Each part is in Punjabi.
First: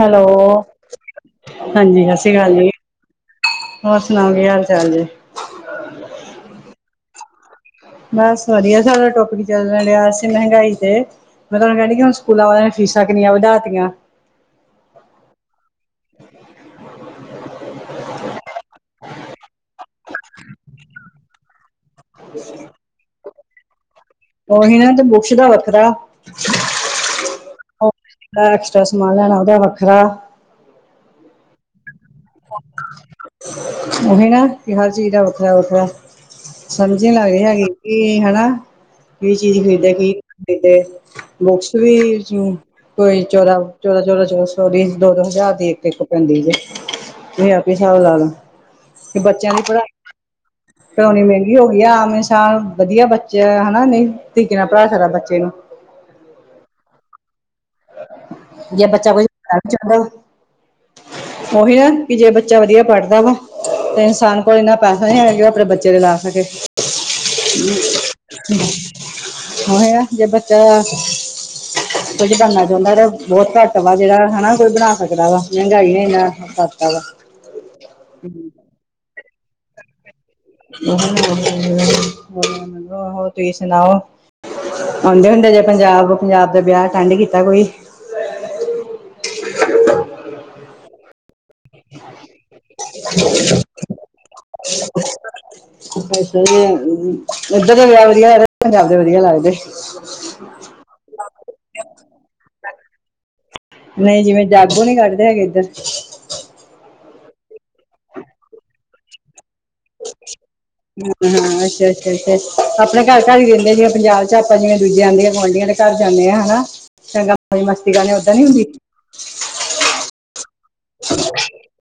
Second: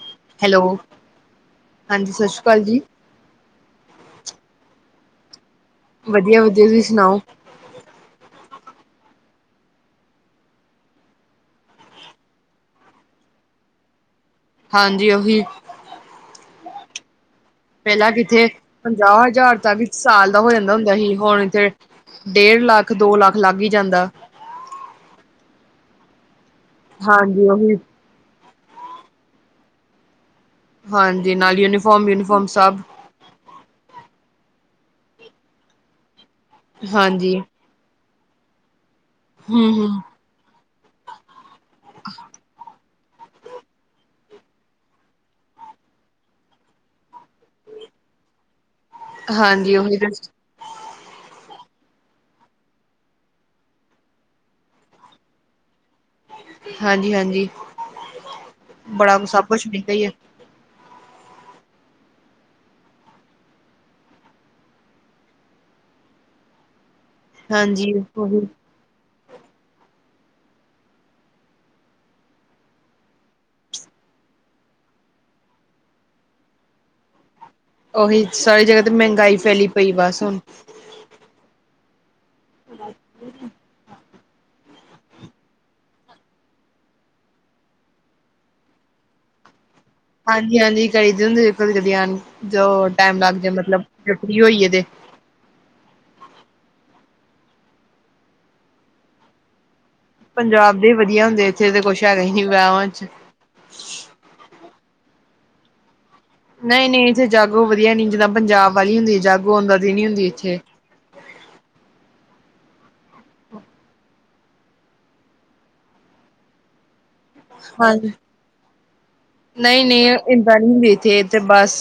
ਹੈਲੋ ਹਾਂਜੀ ਸਤਿ ਸ਼੍ਰੀ ਅਕਾਲ ਜੀ। ਹੋਰ ਸੁਨਾਓ ਕੀ ਹਾਲ ਚਾਲ ਜੇ? ਵਧੀਆ ਵਧੀਆ ਤੁਸੀ ਸੁਨਾਓ? ਬਸ ਵਧੀਆ ਸਾਡਾ ਟੋਪੀਕ ਚੱਲਡ ਡਿਆ ਸੀ ਮੇਹੰਗਗਾਈ ਤੇ। ਮਤਲਬ ਡੈਡੀ ਕੇ ਸਕੂਲਾਂ ਵਾਲਆਂ ਨੇ ਫੀਸਾਂ ਕਿੰਨੀਆਂ ਵਧਾਤੀਆਂ। ਹਾਂਜੀ ਓਹੀ। [inaudible] ਪੇਲਾਂ ਕਿੱਥੇ ਪੰਜਾਹ ਹਜਾਰ ਤਕ ਵਿੱਚ ਸਾਲ ਦਾ ਹੋ ਜਾਂਦਾ ਹੁੰਦਾ ਸੀ ਹੁਨ ਇੱਥੇ। ਡੇਢ ਲੱਖ ਦੋ ਲੱਖ ਲੱਗ ਈ ਜਾਂਦਾ। ਓਹੀ ਨਾ ਤੇ ਬੂਕਸ਼ ਦਾ ਵੱਖਰਾ। ਹਾਂਜੀ ਓਹੀ। ਐਕਸਟਰਾ ਸਮਾਨ ਲੈਣਾ ਓਦਾ ਵੱਖਰਾ। ਹਾਂਜੀ ਨਾਲ ਯੂਨੀਫੋਰਮ ਯੂਨੀਫੋਰਮ ਸਭ। ਓਹੀ ਨਾ ਕਿ ਹਰ ਚੀਜ ਦਾ ਵੱਖਰਾ ਵੱਖਰਾ ਸਮਝੇ ਹਾਂਜੀ ਲਾਏ ਆਯੇ ਕੀ ਹਣਾ ਕੀ ਚੀਜ ਖਰੀਦੇ ਹੂੰ-ਹੂੰ ਕੀ ਖਰੀਦੇ ਬੁਕਸ ਵੀ ਜੀ ਕੋਈ ਚੋਦਾ ਚੋਦਾ ਚੋਦਾ ਚੋ ਸੋ ਦੀ ਦੋ ਦੋ ਹਜਾਰ ਦੀ ਇੱਕ ਇੱਕ ਪੈਂਦੀ ਜੇ। ਤੁਸੀ ਆਪੀ ਸਾਬ ਲਾ ਲਾ ਕੇ ਬੱਚਿਆਂ ਦੀ ਹਾਂਜੀ ਪੜਾਈ ਉਹੀ ਤੇ ਪੜੋਨੀ ਮਹੇੰਗੀ ਹੋ ਗਈ ਆ ਆਗਲੇ ਸਾਲ ਵਧੀਆ ਬੱਚੇ ਹਨਾ ਨਯੀ ਤੀਕੇ ਨਾਲ ਪੜਾ ਸਕਦਾ ਬੱਚੇ ਨੂੰ। ਹਾਂਜੀ ਹਾਂਜੀ। ਯਾ ਬੱਚਾ ਕੋਈ ਮਹਿੰਗਾ ਹੀ ਹੈ [unintelligible] ਓਹੀ ਨਾ ਕਿ ਜੇ ਬੱਚਾ ਵਧੀਆ ਪੜਦਾ ਵਾ। ਤੇ ਇਨਸਾਨ ਕੋਲ ਇੰਨਾ ਪੈਹਾ ਨੀ ਹੈਗਾ ਜੋ ਅਪਨੇ ਬੱਚੇ ਤੇ ਲਾ ਸਕੇ। [inaudible] ਹਾਂਜੀ। ਉਹੀ ਓਹੀ ਨਾ ਜੇ ਬੱਚਾ ਕੁਝ ਬਣਨਾ ਬੰਦਾ ਬੋਤ ਘੱਟ ਵਾ ਜੇੜਾ ਹਨਾ ਕੋਈ ਬਣਾ ਸਕਦਾ ਵਾ ਮੇਹੈਂਗਾਈ ਨੇ ਐਨਾ ਓ ਕਰਤਾ ਵਾ। [inaudible] ਓਹੀ ਸਾਰੀ ਜੱਗਾ ਤੇ ਮੈਂਹਨਗਗਾਈ ਫੈਲੀ ਪਈ ਬਸ ਹੁਨ। [unintelligible] ਆਹੋ ਤੁਸੀਂ ਸੁਣਾਓ ਆਉਂਦੇ ਹੁੰਦੇ ਜੇ ਪੰਜਾਬ, ਪੰਜਾਬ ਦਾ ਵਿਆਹ ਅਟੈਂਡ ਕੀਤਾ ਕੋਈ। ਹਾਂਜੀ ਹਾਂਜੀ ਕਰੀ ਦੇ ਹੁੰਦੇ ਜ ਕਦੀ- ਕਦੀ ਆਂ ਜੋ ਟਾਈਮ ਲੱਗ ਜ ਮਤਲਬ ਜ ਫਰੀ ਹੋਈਏ ਤੇ ਇਧਰ ਉ ਇੱਧਰ ਦੇ ਵਿਆਹ ਵਧੀਆ ਲੱਗਦੇ ਜਾਂ ਪੰਜਾਬ ਦੇ ਵਧੀਆ ਲੱਗਦੇ। ਪੰਜਾਬ ਦੇ ਵਧੀਆ ਹੁੰਦੇ, ਇੱਥੇ ਤੇ ਕੁੱਛ ਹੈਗਾ ਹੀ ਨੀ ਵਿਆਹਵਾਂ ਚ ਨਈ ਜਿਵੇਂ ਜਾਗੋ ਨੀ ਕੱਢਦੇ ਹੈਗੇ ਇੱਧਰ ਨਈ, ਨਈ ਇਥੇ ਜਾਗੋ ਵਧੀਆ ਨੀ, ਜਿਦਾਂ ਪੰਜਾਬ ਵਾਲੀ ਹੁੰਦੀ ਜਾਗੋ ਓਦਾਂ ਦੀ ਨੀ ਹੁੰਦੀ ਇੱਥੇ ਹਾਂ ਹਾਂ ਅੱਛਾ ਅੱਛਾ ਅੱਛਾ ਆਪਣੇ ਘਰ- ਘਰ ਹੀ ਰਹਿੰਦੇ ਜ ਜਿਵੇਂ ਪੰਜਾਬ ਚ ਆਪਾਂ ਜਿਵੇਂ ਦੂਜੇ ਆਂਡੀਆਂ- ਗੁਆਂਢੀਆਂ ਦੇ ਚਲੇ ਜਾਂਦੇ ਆ ਹਨਾ, ਚੰਗਾ ਓਦਾਂ ਮਸਤੀ ਹਾਂਜੀ ਕਰਦੇ ਆ ਓਦਾਂ ਨੀ ਹੁੰਦੀ ਨਹੀਂ ਨਹੀਂ ਏਦਾਂ ਨਹੀਂ ਹੁੰਦੀ ਏਥੇ, ਏਥੇ ਬਸ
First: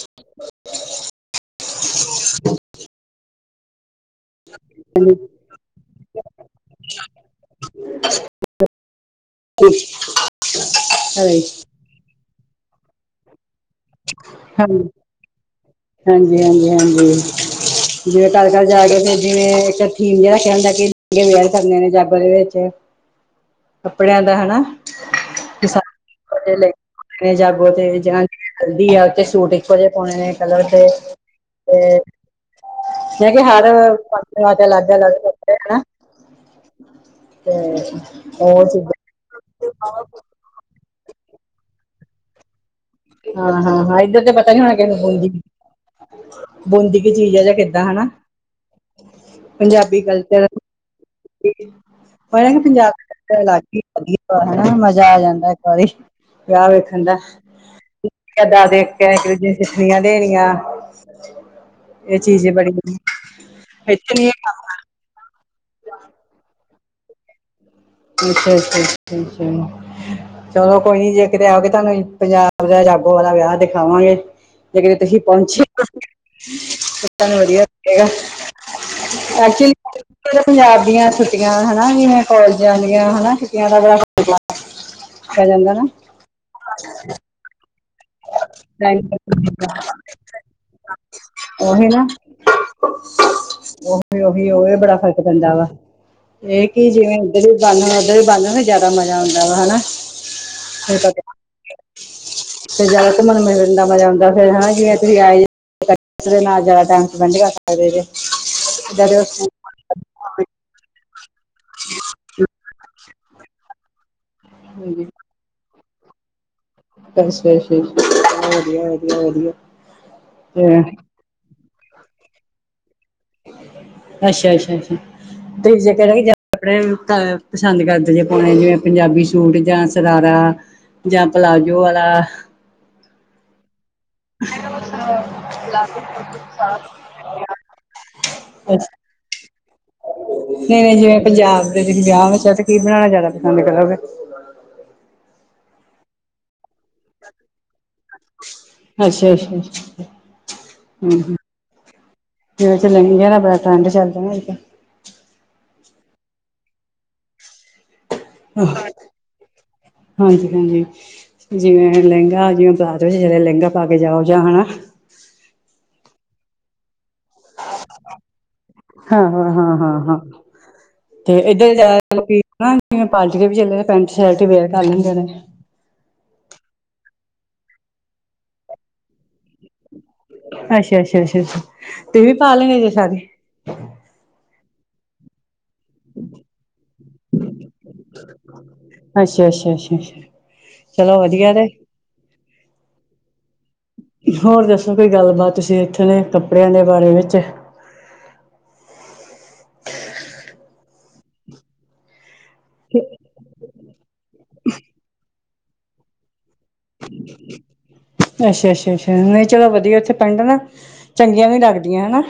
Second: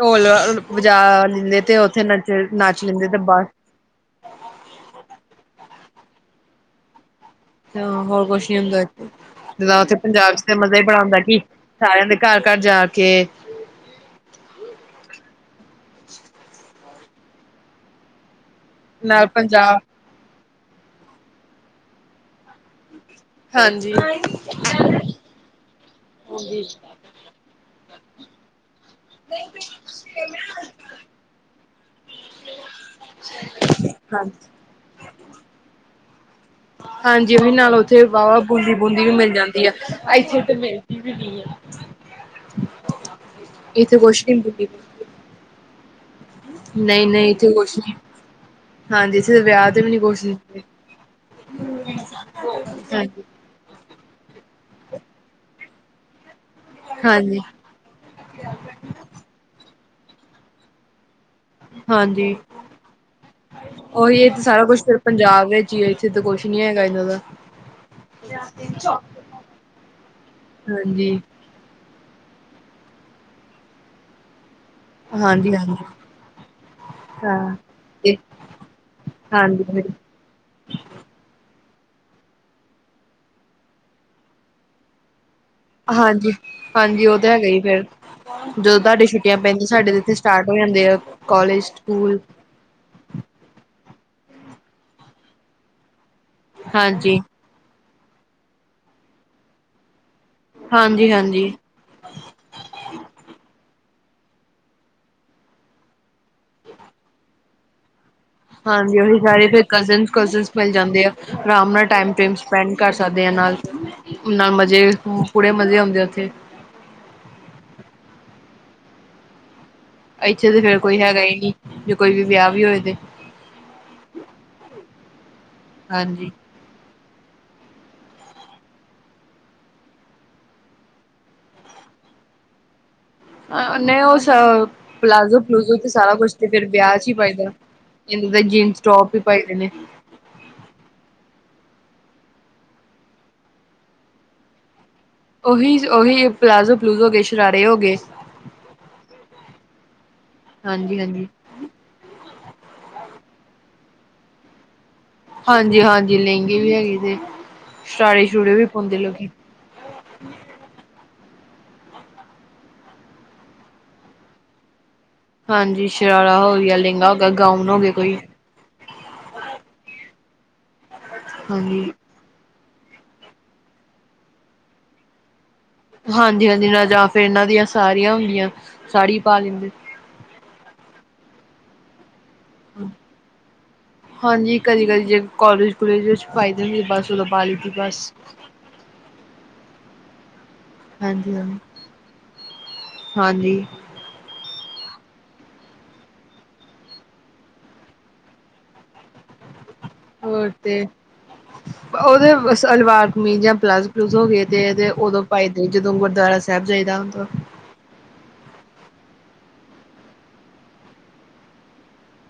ਢੋਲ ਅ ਲ ਵਜਾ ਲੈਂਦੇ ਤੇ ਉਥੇ ਨਚ, ਨੱਚ ਲੈਂਦੇ ਤੇ ਬਸ ਹ [inaudible] ਤੇ ਹਾਂ ਹੋਰ ਕੁੱਛ ਨੀ ਹੁੰਦਾ, ਜਿੱਦਾਂ ਉੱਥੇ ਪੰਜਾਬ ਚ ਤੇ ਮਜ਼ਾ ਈ ਬੜਾ ਆਉਂਦਾ ਕੀ ਘਰੇ ਸਾਰਿਆਂ ਦੇ ਘਰ- ਘਰ ਜਾ ਕੇ ਹੈੱਲੋ, ਹਾਂਜੀ ਹਾਂਜੀ, ਹਾਜੀ ਜਿਵੇਂ ਘਰ- ਘਰ ਜਾ ਕੇ ਫਿਰ ਨਾਲ ਜਿਵੇਂ ਪੰਜਾਬ ਇੱਕ ਥੀਮ ਜਿਹਾ ਰੱਖਿਆ ਹਿੰਦਾ ਕੇ ਵੀਅਰ ਕਰਨੇ ਨੇ ਜਾਗੋ ਦੇ ਵਿੱਚ ਹਾਂਜੀ ਕੱਪੜਿਆਂ ਦਾ ਹਨਾ [unintelligible] ਜਾਗੋ ਤੇ ਜਾ ਕੇ ਕਹਿੰਦੀ ਆ ਕੇ ਸੂਟ ਇੱਕੋ ਜੇ ਪਾਉਣੇ ਨੇ ਕਲਰ ਦੇ ਤੇ ਮੈਂ ਕਿਹਾ ਹਰ ਹਾਂਜੀ। [unintelligible] ਅਲੱਗ ਅਲੱਗ ਹਨਾ ਹਾਂਜੀ ਉਹ ਵੀ ਤੇ ਨਾਲ ਉੱਥੇ ਵਾਹਵਾ ਉਹ ਬੋਲੀ- ਬੁਲੀ ਚੀਜ਼ਾਂ ਵੀ ਮਿਲ ਜਾਂਦੀ ਆ, ਇੱਥੇ ਤੇ ਮਿਲਦੀ ਵੀ ਨਹੀਂ ਆ ਹਾਂ ਹਾਂ ਇੱਥੇ ਹਾਂ ਇੱਧਰ ਕੁਛ ਤੇ ਪਤਾ ਨੀ ਬੋਲੀ ਹੋਣਾ ਕਿਹਨੂੰ ਬੂੰਦੀ ਨੂੰ ਬੂੰਦੀ ਨਹੀਂ ਕਿ ਨਹੀਂ ਚੀਜ਼ ਐ ਇੱਥੇ ਜਾਂ ਕੁਛ ਕਿੱਦਾਂ ਨੀ ਹਨਾ ਹਾਂਜੀ ਏਥੇ ਤਾਂ ਵਿਆਹ ਤੇ ਵੀ ਨੀ ਪੰਜਾਬੀ ਕੁਝ ਕਲਚਰ ਦਿਦੇ ਹਾਂਜੀ ਪੰਜਾਬ ਅਲਗ ਹੀ ਵਧੀਆ ਹਨਾ ਮਜ਼ਾ ਆ ਜਾਂਦਾ ਇੱਕ ਵਾਰੀ [unintelligible] ਵਿਆਹ ਵੇਖਣ ਦਾ ਹਾਂਜੀ ਦਾ ਇੱਕ ਦੂਜੇ ਨੂ ਸਿੱਠਣੀਆਂ ਦੇਣੀਆ। ਇਹ ਹਾਂਜੀ ਚੀਜ਼ ਦੀ ਬੜੀ ਵਧੀਆ, ਇੱਥੇ ਉਹੀ ਨੀ ਇਹ ਤੇ ਹੈਗਾ ਸਾਰਾ ਕੰਮ ਕੁਛ ਫਿਰ ਪੰਜਾਬ ਵਿੱਚ ਈ ਐ, ਇੱਥੇ ਤਾਂ ਕੁਛ ਨੀ ਹੈਗਾ ਇੱਦਾਂ ਦਾ ਅੱਛਾ, ਅੱਛਾ, ਅੱਛਾ, ਅੱਛਾ ਚਲੋ ਕੋਈ ਨੀ ਹਾਂਜੀ ਜੇ ਕਿਤੇ ਆਓਗੇ ਤੁਹਾਨੂੰ ਅਸੀਂ ਪੰਜਾਬ ਦਾ ਜਾਗੋ ਵਾਲਾ ਵਿਆਹ ਦਿਖਾਵਾਂਗੇ। ਜੇ ਕਿਤੇ ਤੁਸੀਂ ਹਾਂਜੀ ਪਹੁੰਚੇ, ਹਾਂਜੀ ਸਾਨੂੰ ਹਾਂ ਵਧੀਆ ਲਗੇਗਾ। ਤੇ ਹਾਂਜੀ ਐਕਚੁਲੀ ਫਿਰ ਪੰਜਾਬ ਦੀਆਂ ਛੁੱਟੀਆਂ ਹਨਾ ਜਿਵੇਂ ਕੌਲ ਜਾਂਦੀਆਂ ਹਨਾ ਛੁੱਟੀਆਂ ਦਾ ਬੜਾ ਪੈ ਜਾਂਦਾ ਨਾ ਹਾਂਜੀ, ਹਾਂਜੀ ਉਹ ਤਾਂ ਹੈਗਾ ਈ ਏ ਫਿਰ ਜਦੋਂ ਤੋਡੇ ਟਾਈਮ ਛੁੱਟੀਆਂ ਪੈਂਦੀਆਂ ਸਾਡੇ ਤੇ ਇੱਥੇ ਸਟਾਰਟ ਹੋ ਜਾਂਦੇ ਆ ਕਾਲਜ, ਨਾ ਸਕੂਲ ਉਹੀ ਉਹੀ, ਉਹੀ ਬੜਾ ਫ਼ਰਕ ਪੈਂਦਾ ਵਾ ਇਹ ਕੀ ਜਿਵੇਂ ਹਾਂਜੀ ਇਦੋ ਵੀ ਬੰਦ ਹੋਣ, ਓਦੋਂ ਵੀ ਬੰਦ ਹੋਣ ਜ਼ਿਆਦਾ ਮਜ਼ਾ ਆਉਂਦਾ ਵਾ ਹਨਾ ਫਿਰ ਹਾਂਜੀ ਪਤਾ ਹਾਂਜੀ ਫਿਰ ਜ਼ਿਆਦਾ ਘੂੰਮਣ ਮਿਲਣ ਦਾ ਮਜ਼ਾ ਆਉਦਾ ਫਿਰ ਹਨਾ ਜਿਵੇਂ ਤੁਸੀਂ ਆਏ ਜੇ ਨਾਲ ਜ਼ਿਆਦਾ ਟਾਈਮ ਸਪੈਂਡ ਕਰ ਸਕਦੇ ਜੇ। ਹਾਂਜੀ ਇਦਾਂ ਦੇ ਉਹੀ ਉਸ ਸਾਰੇ ਫਿਰ ਕਜ਼ਨਸ਼- ਕੁਜਨਸ਼ ਮਿਲ ਜਾਂਦੇ ਆ। ਆਰਾਮ ਨਾਲ ਟਾਈਮ- ਟੁਇਮੇ ਸਪੈਂਡ ਕਰ ਸਕਦੇ ਆ ਨਾਲ, ਨਾਲ ਮਜ਼ੇ ਹਾਂਜੀ ਪੂਰੇ ਮਜ਼ੇ ਔਂਦੇ ਉੱਥੇ ਅੱਛਾ ਅੱਛਾ ਅੱਛਾ ਚਲੋ ਵਧੀਆ, ਵਧੀਆ, ਵਧੀਆ। ਇੱਥੇ ਤਾਂ ਫੇਰ ਤੇ ਕੋਈ ਹੈਗਾ ਹੀ ਨਹੀਂ ਜੇ ਕੋਈ ਵੀ ਵਿਆਹ- ਵਿਊਹ ਵੀ ਹੋਏ ਤੇ ਅੱਛਾ- ਅੱਛਾ- ਅੱਛਾ ਤੇ ਜੇ ਤੇਰਾ ਵੀ ਹਾਂਜੀ ਜਾ ਕੱਪੜੇ ਤਾਡੇ ਪਸੰਦ ਕਰਦੇ ਨੇ ਪਾਉਣੇ ਜਿਵੇਂ ਪੰਜਾਬੀ ਸੂਟ ਜਾਂ ਸਰਾਰਾ ਜਾਂ ਪਲਾਜੋ ਆਲਾ ਆਂ ਨਹੀਂ, ਉਹ ਸ ਪਲਾਜ਼ੋ ਪਲੂਜੋ ਤੇ ਸਾਰਾ ਕੁਛ ਤੇ ਫੇਰ ਵਿਆਹ 'ਚ ਹੀ ਪਾਈਦਾ ਇਹੰਦੇ ਜੀਨਸ ਟੋਪ ਹੀ ਪਾਈ ਦੇ ਨੇ ਨਹੀਂ- ਨਹੀਂ ਜਿਵੇਂ ਪੰਜਾਬ ਦੇ ਤੁਸੀਂ ਵਿਆਹ ਵਿੱਚ ਕੀ ਬਣਾਉਣਾ ਜ਼ਿਆਦਾ ਪਸੰਦ ਕਰੋਗੇ? ਉਹੀ, ਉਹੀ ਪਲਾਜ਼ੋ ਪਲੂਜੋ ਦੇ ਸ਼ਰਾਰੇ ਹੋ ਗਏ ਅੱਛਾ- ਅੱਛਾ- ਅੱਛਾ, ਹਾਂਜੀ ਹਮ- ਹਾਂਜੀ ਹਮ ਜਿਵੇਂ ਚਲਣ ਦਿਆ, ਇਹਦਾ ਬੜਾ ਟਰੈਂਡ ਚੱਲਦਾ ਹਾਂਜੀ- ਹਾਂਜੀ ਲਹਿੰਗੇ ਵੀ ਹੈਗੇ ਨੇ, ਸ਼ਰਾਰੇ ਸ਼ਰੂਰੇ ਵੀ ਪਾਉਂਦੇ ਲੋਕੀ ਹਾਂਜੀ- ਹਾਂਜੀ ਜਿਵੇਂ ਲਹਿੰਗਾ ਜਿਵੇਂ ਬਰਾਤ ਵਿੱਚ ਲਹਿੰਗਾ ਪਾ ਕੇ ਜਾਓ ਜਾਂ ਹਨਾ ਹਾਂਜੀ ਸ਼ਰਾਰਾ ਹੋ ਗਿਆ, ਲਹਿੰਗਾ ਹੋ ਗਿਆ, ਗਾਊਨ ਹੋ ਗਏ ਕੋਈ ਹਾਂ- ਹਾਂ -ਹਾਂ- ਹਾਂ, ਤੇ ਇੱਧਰ ਜਾ ਹਾਂਜੀ, ਮਤਲਬ ਕੀ, ਜਿਵੇਂ ਪਾਰਟੀ ਦੇ ਵੀ ਚਲੇ ਪੈਂਟ ਸ਼ਰਟ ਹੀ ਵੇਅਰ ਕਰ ਲੈਂਦੇ ਨੇ ਹਾਂਜੀ -ਹਾਂਜੀ ਜਾਂ ਫਿਰ ਇਹਨਾਂ ਦੀਆਂ ਸਾਰੀਆਂ ਹੁੰਦੀਆਂ, ਸਾੜੀ ਪਾ ਲੈਂਦੇ ਅੱਛਾ- ਅੱਛਾ- ਅੱਛਾ- ਅੱਛਾ, ਤੁਸੀ ਵੀ ਪਾ ਲੈਂਗੇ ਸਾਰੇ ਹਾਂਜੀ ਕਦੀ-ਕਦੀ ਜੇ ਕੋਲਜ ਕੁਲੇਜ ਵਿੱਚ ਫਾਈਦੇ ਹੁੰਦੀ, ਬਸ ਓਦੋਂ ਪਾ ਲਈਦੀ ਅੱਛਾ- ਅੱਛਾ- ਅੱਛਾ- ਅੱਛਾ, ਚਲੋ ਹਾਂਜੀ-ਹਾਂਜੀ, ਵਧੀਆ ਹਾਂਜੀ ਰੇ ਹਾਂਜੀ। ਹੋਰ ਦੱਸੋ ਕੋਈ ਗੱਲਬਾਤ ਤੁਸੀਂ ਇੱਥੋ ਦੇ ਕੱਪੜਿਆਂ ਦੇ ਬਾਰੇ ਵਿੱਚ ਹੋਰ ਤੇ, ਉਹਦੇ ਸਲਵਾਰ, ਕਮੀਜ਼ਾ, ਪਾਲਾਜੋ ਲੂਜ ਹੋ ਗਏ ਤੇ, ਤੇ ਉਦੋਂ ਪਾਈਦੇ ਜਦੋਂ ਗੁਰਦੁਆਰਾ ਸਾਹਿਬ ਜਾਈਦਾ ਹੁੰਦਾ ਅੱਛਾ -ਅੱਛਾ- ਅੱਛਾ, ਨਹੀ ਚਲੋ ਵਧੀਆ ਇੱਥੇ ਪਿੰਡ ਹੈ ਨਾ ਚੰਗੀਆਂ ਵੀ ਲੱਗਦੀਆਂ ਹਨਾ,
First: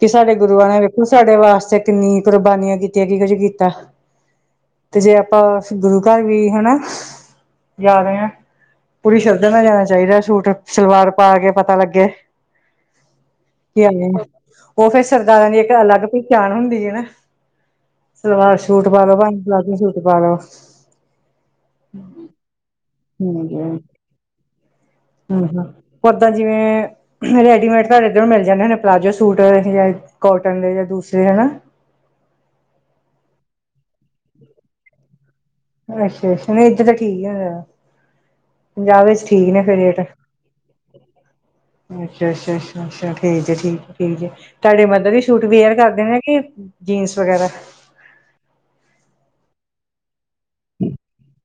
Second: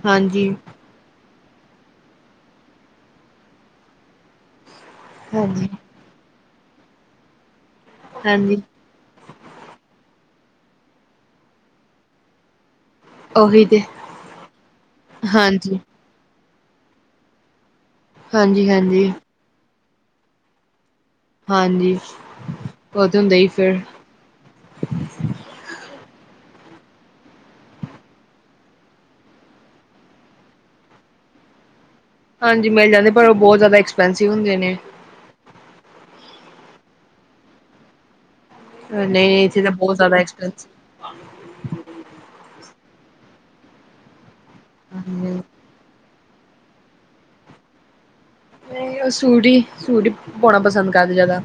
ਕਿ ਸਾਡੇ ਹਾਂਜੀ, ਗੁਰੂਆਂ ਨੇ ਹੁਣ ਸਾਡੇ ਵਾਸਤੇ ਕਿੰਨੀ ਕੁਰਬਾਨੀਆਂ ਕੀਤੀਆਂ, ਕੀ ਕੁੱਝ ਕੀਤਾ ਤੇ ਜੇ ਆਪਾਂ ਹਾਂਜੀ, ਗੁਰੂ ਘਰ ਵੀ ਹਨਾ, ਜਾ ਰਹੇ। ਹਾਂਜੀ ਪੂਰੀ ਸ਼ਰਧਾ ਨਾਲ ਜਾਣਾ ਚਾਹੀਦਾ ਸੂਟ, ਸਲਵਾਰ ਪਾ ਕੇ ਪਤਾ ਲੱਗੇ ਉਹੀ ਤੇ ਕੀ ਹੈਨੀ, ਉਹ ਫਿਰ ਸਰਦਾਰਾਂ ਦੀ ਇੱਕ ਹਾਂਜੀ। ਅਲੱਗ ਪਹਿਚਾਣ ਹੁੰਦੀ ਹੈ ਨਾ, ਸਲਵਾਰ ਸੂਟ ਹਾਂਜੀ-ਹਾਂਜੀ, ਪਾਲੋ ਭਾਵੇਂ ਪਲਾਜ਼ੋ ਸੂਟ ਪਾਲੋ ਹਾਂਜੀ। ਉਹ ਤੇ ਹੁੰਦਾ ਹੀ ਫਿਰ। ਹਾਂਜੀ-ਹਾਂਜੀ [unintelligible] ਓਦਾ ਜਿਵੇਂ ਰੈਡੀਮੇਡ ਤਾਡੇ ਇੱਧਰੋਂ ਮਿਲ ਜਾਂਦੇ ਹੋਣੇ, ਪਲਾਜੋ ਸੂਟ ਜਾਂ ਕੋਟਨ ਦੇ ਜਾਂ ਦੂਸਰੇ ਹਨਾ ਹਾਂਜੀ ਮਿਲ ਜਾਂਦੇ, ਪਰ ਉਹ ਬਹੁਤ ਜ਼ਿਆਦਾ ਐਕਸਪੈਂਸਿਵ ਹੁੰਦੇ ਨੇ। ਅੱਛਾ- ਅੱਛਾ ਨਹੀਂ ਇੱਧਰ ਤਾਂ ਠੀਕ ਹੈਗਾ, ਪੰਜਾਬ ਵਿੱਚ ਨਹੀਂ-ਨਹੀਂ ਠੀਕ ਇੱਥੇ ਨੇ ਤਾਂ ਫੇਰ ਬਹੁਤ ਰੇਟ ਅੱਛਾ- ਜ਼ਿਆਦਾ ਐਕਸਪੈਂਸਿਵ ਅੱਛਾ- ਅੱਛਾ -ਅੱਛਾ ਠੀਕ ਹੈ ਠੀਕ ਹੈ ਠੀਕ ਏ ਤਾਡੇ ਮਦਰ ਹੀ ਹਾਂਜੀ। ਸੂਟ ਵੇਅਰ ਕਰਦੇ ਨੇ ਕਿ ਜੀਨਸ ਵਗੈਰਾ ਨਹੀਂ ਉਹ ਸੂਡੀ, ਸੂਟ ਹੀ ਪਾਉਣਾ ਪਸੰਦ ਕਰਦੇ ਜ਼ਿਆਦਾ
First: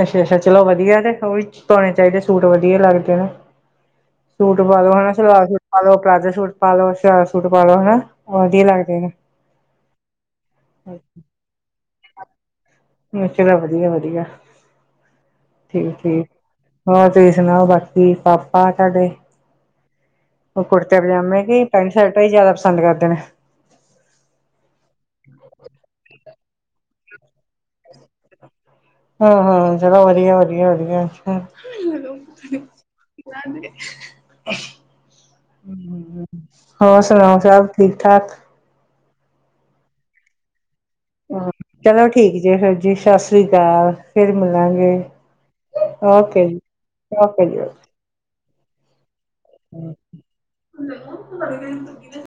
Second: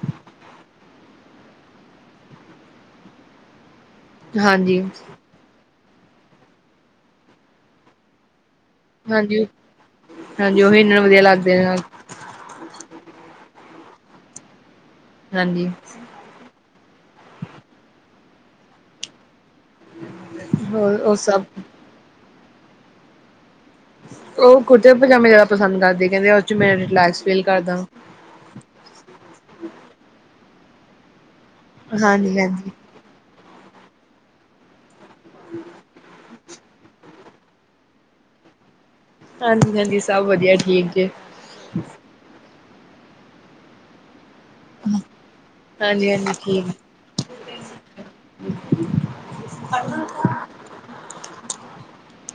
ਅੱਛਾ- ਅੱਛਾ ਚਲੋ ਵਧੀਆ ਤੇ, ਉਹ ਵੀ ਪਾਉਣੇ ਚਾਹੀਦੇ ਸੂਟ ਵਧੀਆ ਲੱਗਦੇ ਨੇ। ਸੂਟ ਹਾਂਜੀ। ਪਾਲੋ ਹਨਾ, ਸਲਵਾਰ ਸੂਟ ਪਾਲੋ, ਪਲਾਜ਼ਾ ਸੂਟ ਪਾਲੋ, ਸਰਾਰਾ ਸੂਟ ਪਾਲੋ ਹਨਾ, ਵਧੀਆ ਲੱਗ ਹਾਂਜੀ, ਹਾਂਜੀ ਉਹੀ ਇਨਾਂ ਨੂੰ ਵਧੀਆ ਲੱਗਦੇ ਆ ਨਹੀ ਚਲੋ ਵਧੀਆ- ਵਧੀਆ, ਹਾਂਜੀ। ਠੀਕ- ਠੀਕ। ਹੋਰ ਤੁਸੀਂ ਸੁਣਾਓ ਬਾਕੀ, ਪਾਪਾ ਤਾਡੇ ਉਹ ਕੁੜਤੇ ਹੋਰ ਪਜਾਮੇ ਸਭ ਹੀ, ਪੈਂਟ ਸ਼ਰਟਾਂ ਹੀ ਜ਼ਿਆਦਾ ਪਸੰਦ ਕਰਦੇ ਨੇ ਓ ਕੁੜਤੇ ਪਜਾਮੇ ਜਜਾਦਾ ਪਸੰਦ ਕਰਦੇ ਕੈਂਦੇ ਓਦੇ 'ਚ ਮੈਂ ਰਿਲੈਕਸ ਫੀਲ ਕਰਦਾ। ਹਾਂ ਹਾਂ, ਚਲੋ ਵਦੀਆ, ਵਦੀਆ, ਵਦੀਆ। ਹਾਂਜੀ-ਹਾਂਜੀ। [unintelligible] ਹੋਰ ਸੁਣਾਓ, ਸਭ ਠੀਕ ਠਾਕ? ਹਾਂਜੀ-ਹਾਂਜੀ ਸਭ ਵਦੀਆ ਠੀਕ ਜੇ। ਆਂ, ਚਲੋ ਠੀਕ ਜੇ ਫੇਰ ਜੀ ਸਸ ਸ੍ਰੀ ਕਾਲ। ਫੇਰ ਮਿਲਾਂਗੇ, ਹਾਂਜੀ-ਹਾਂਜੀ ਓਕੇ ਜੀ, ਠੀਕ। ਓਕੇ ਜੀ ਓਕੇ। [inaudible] [unintelligible]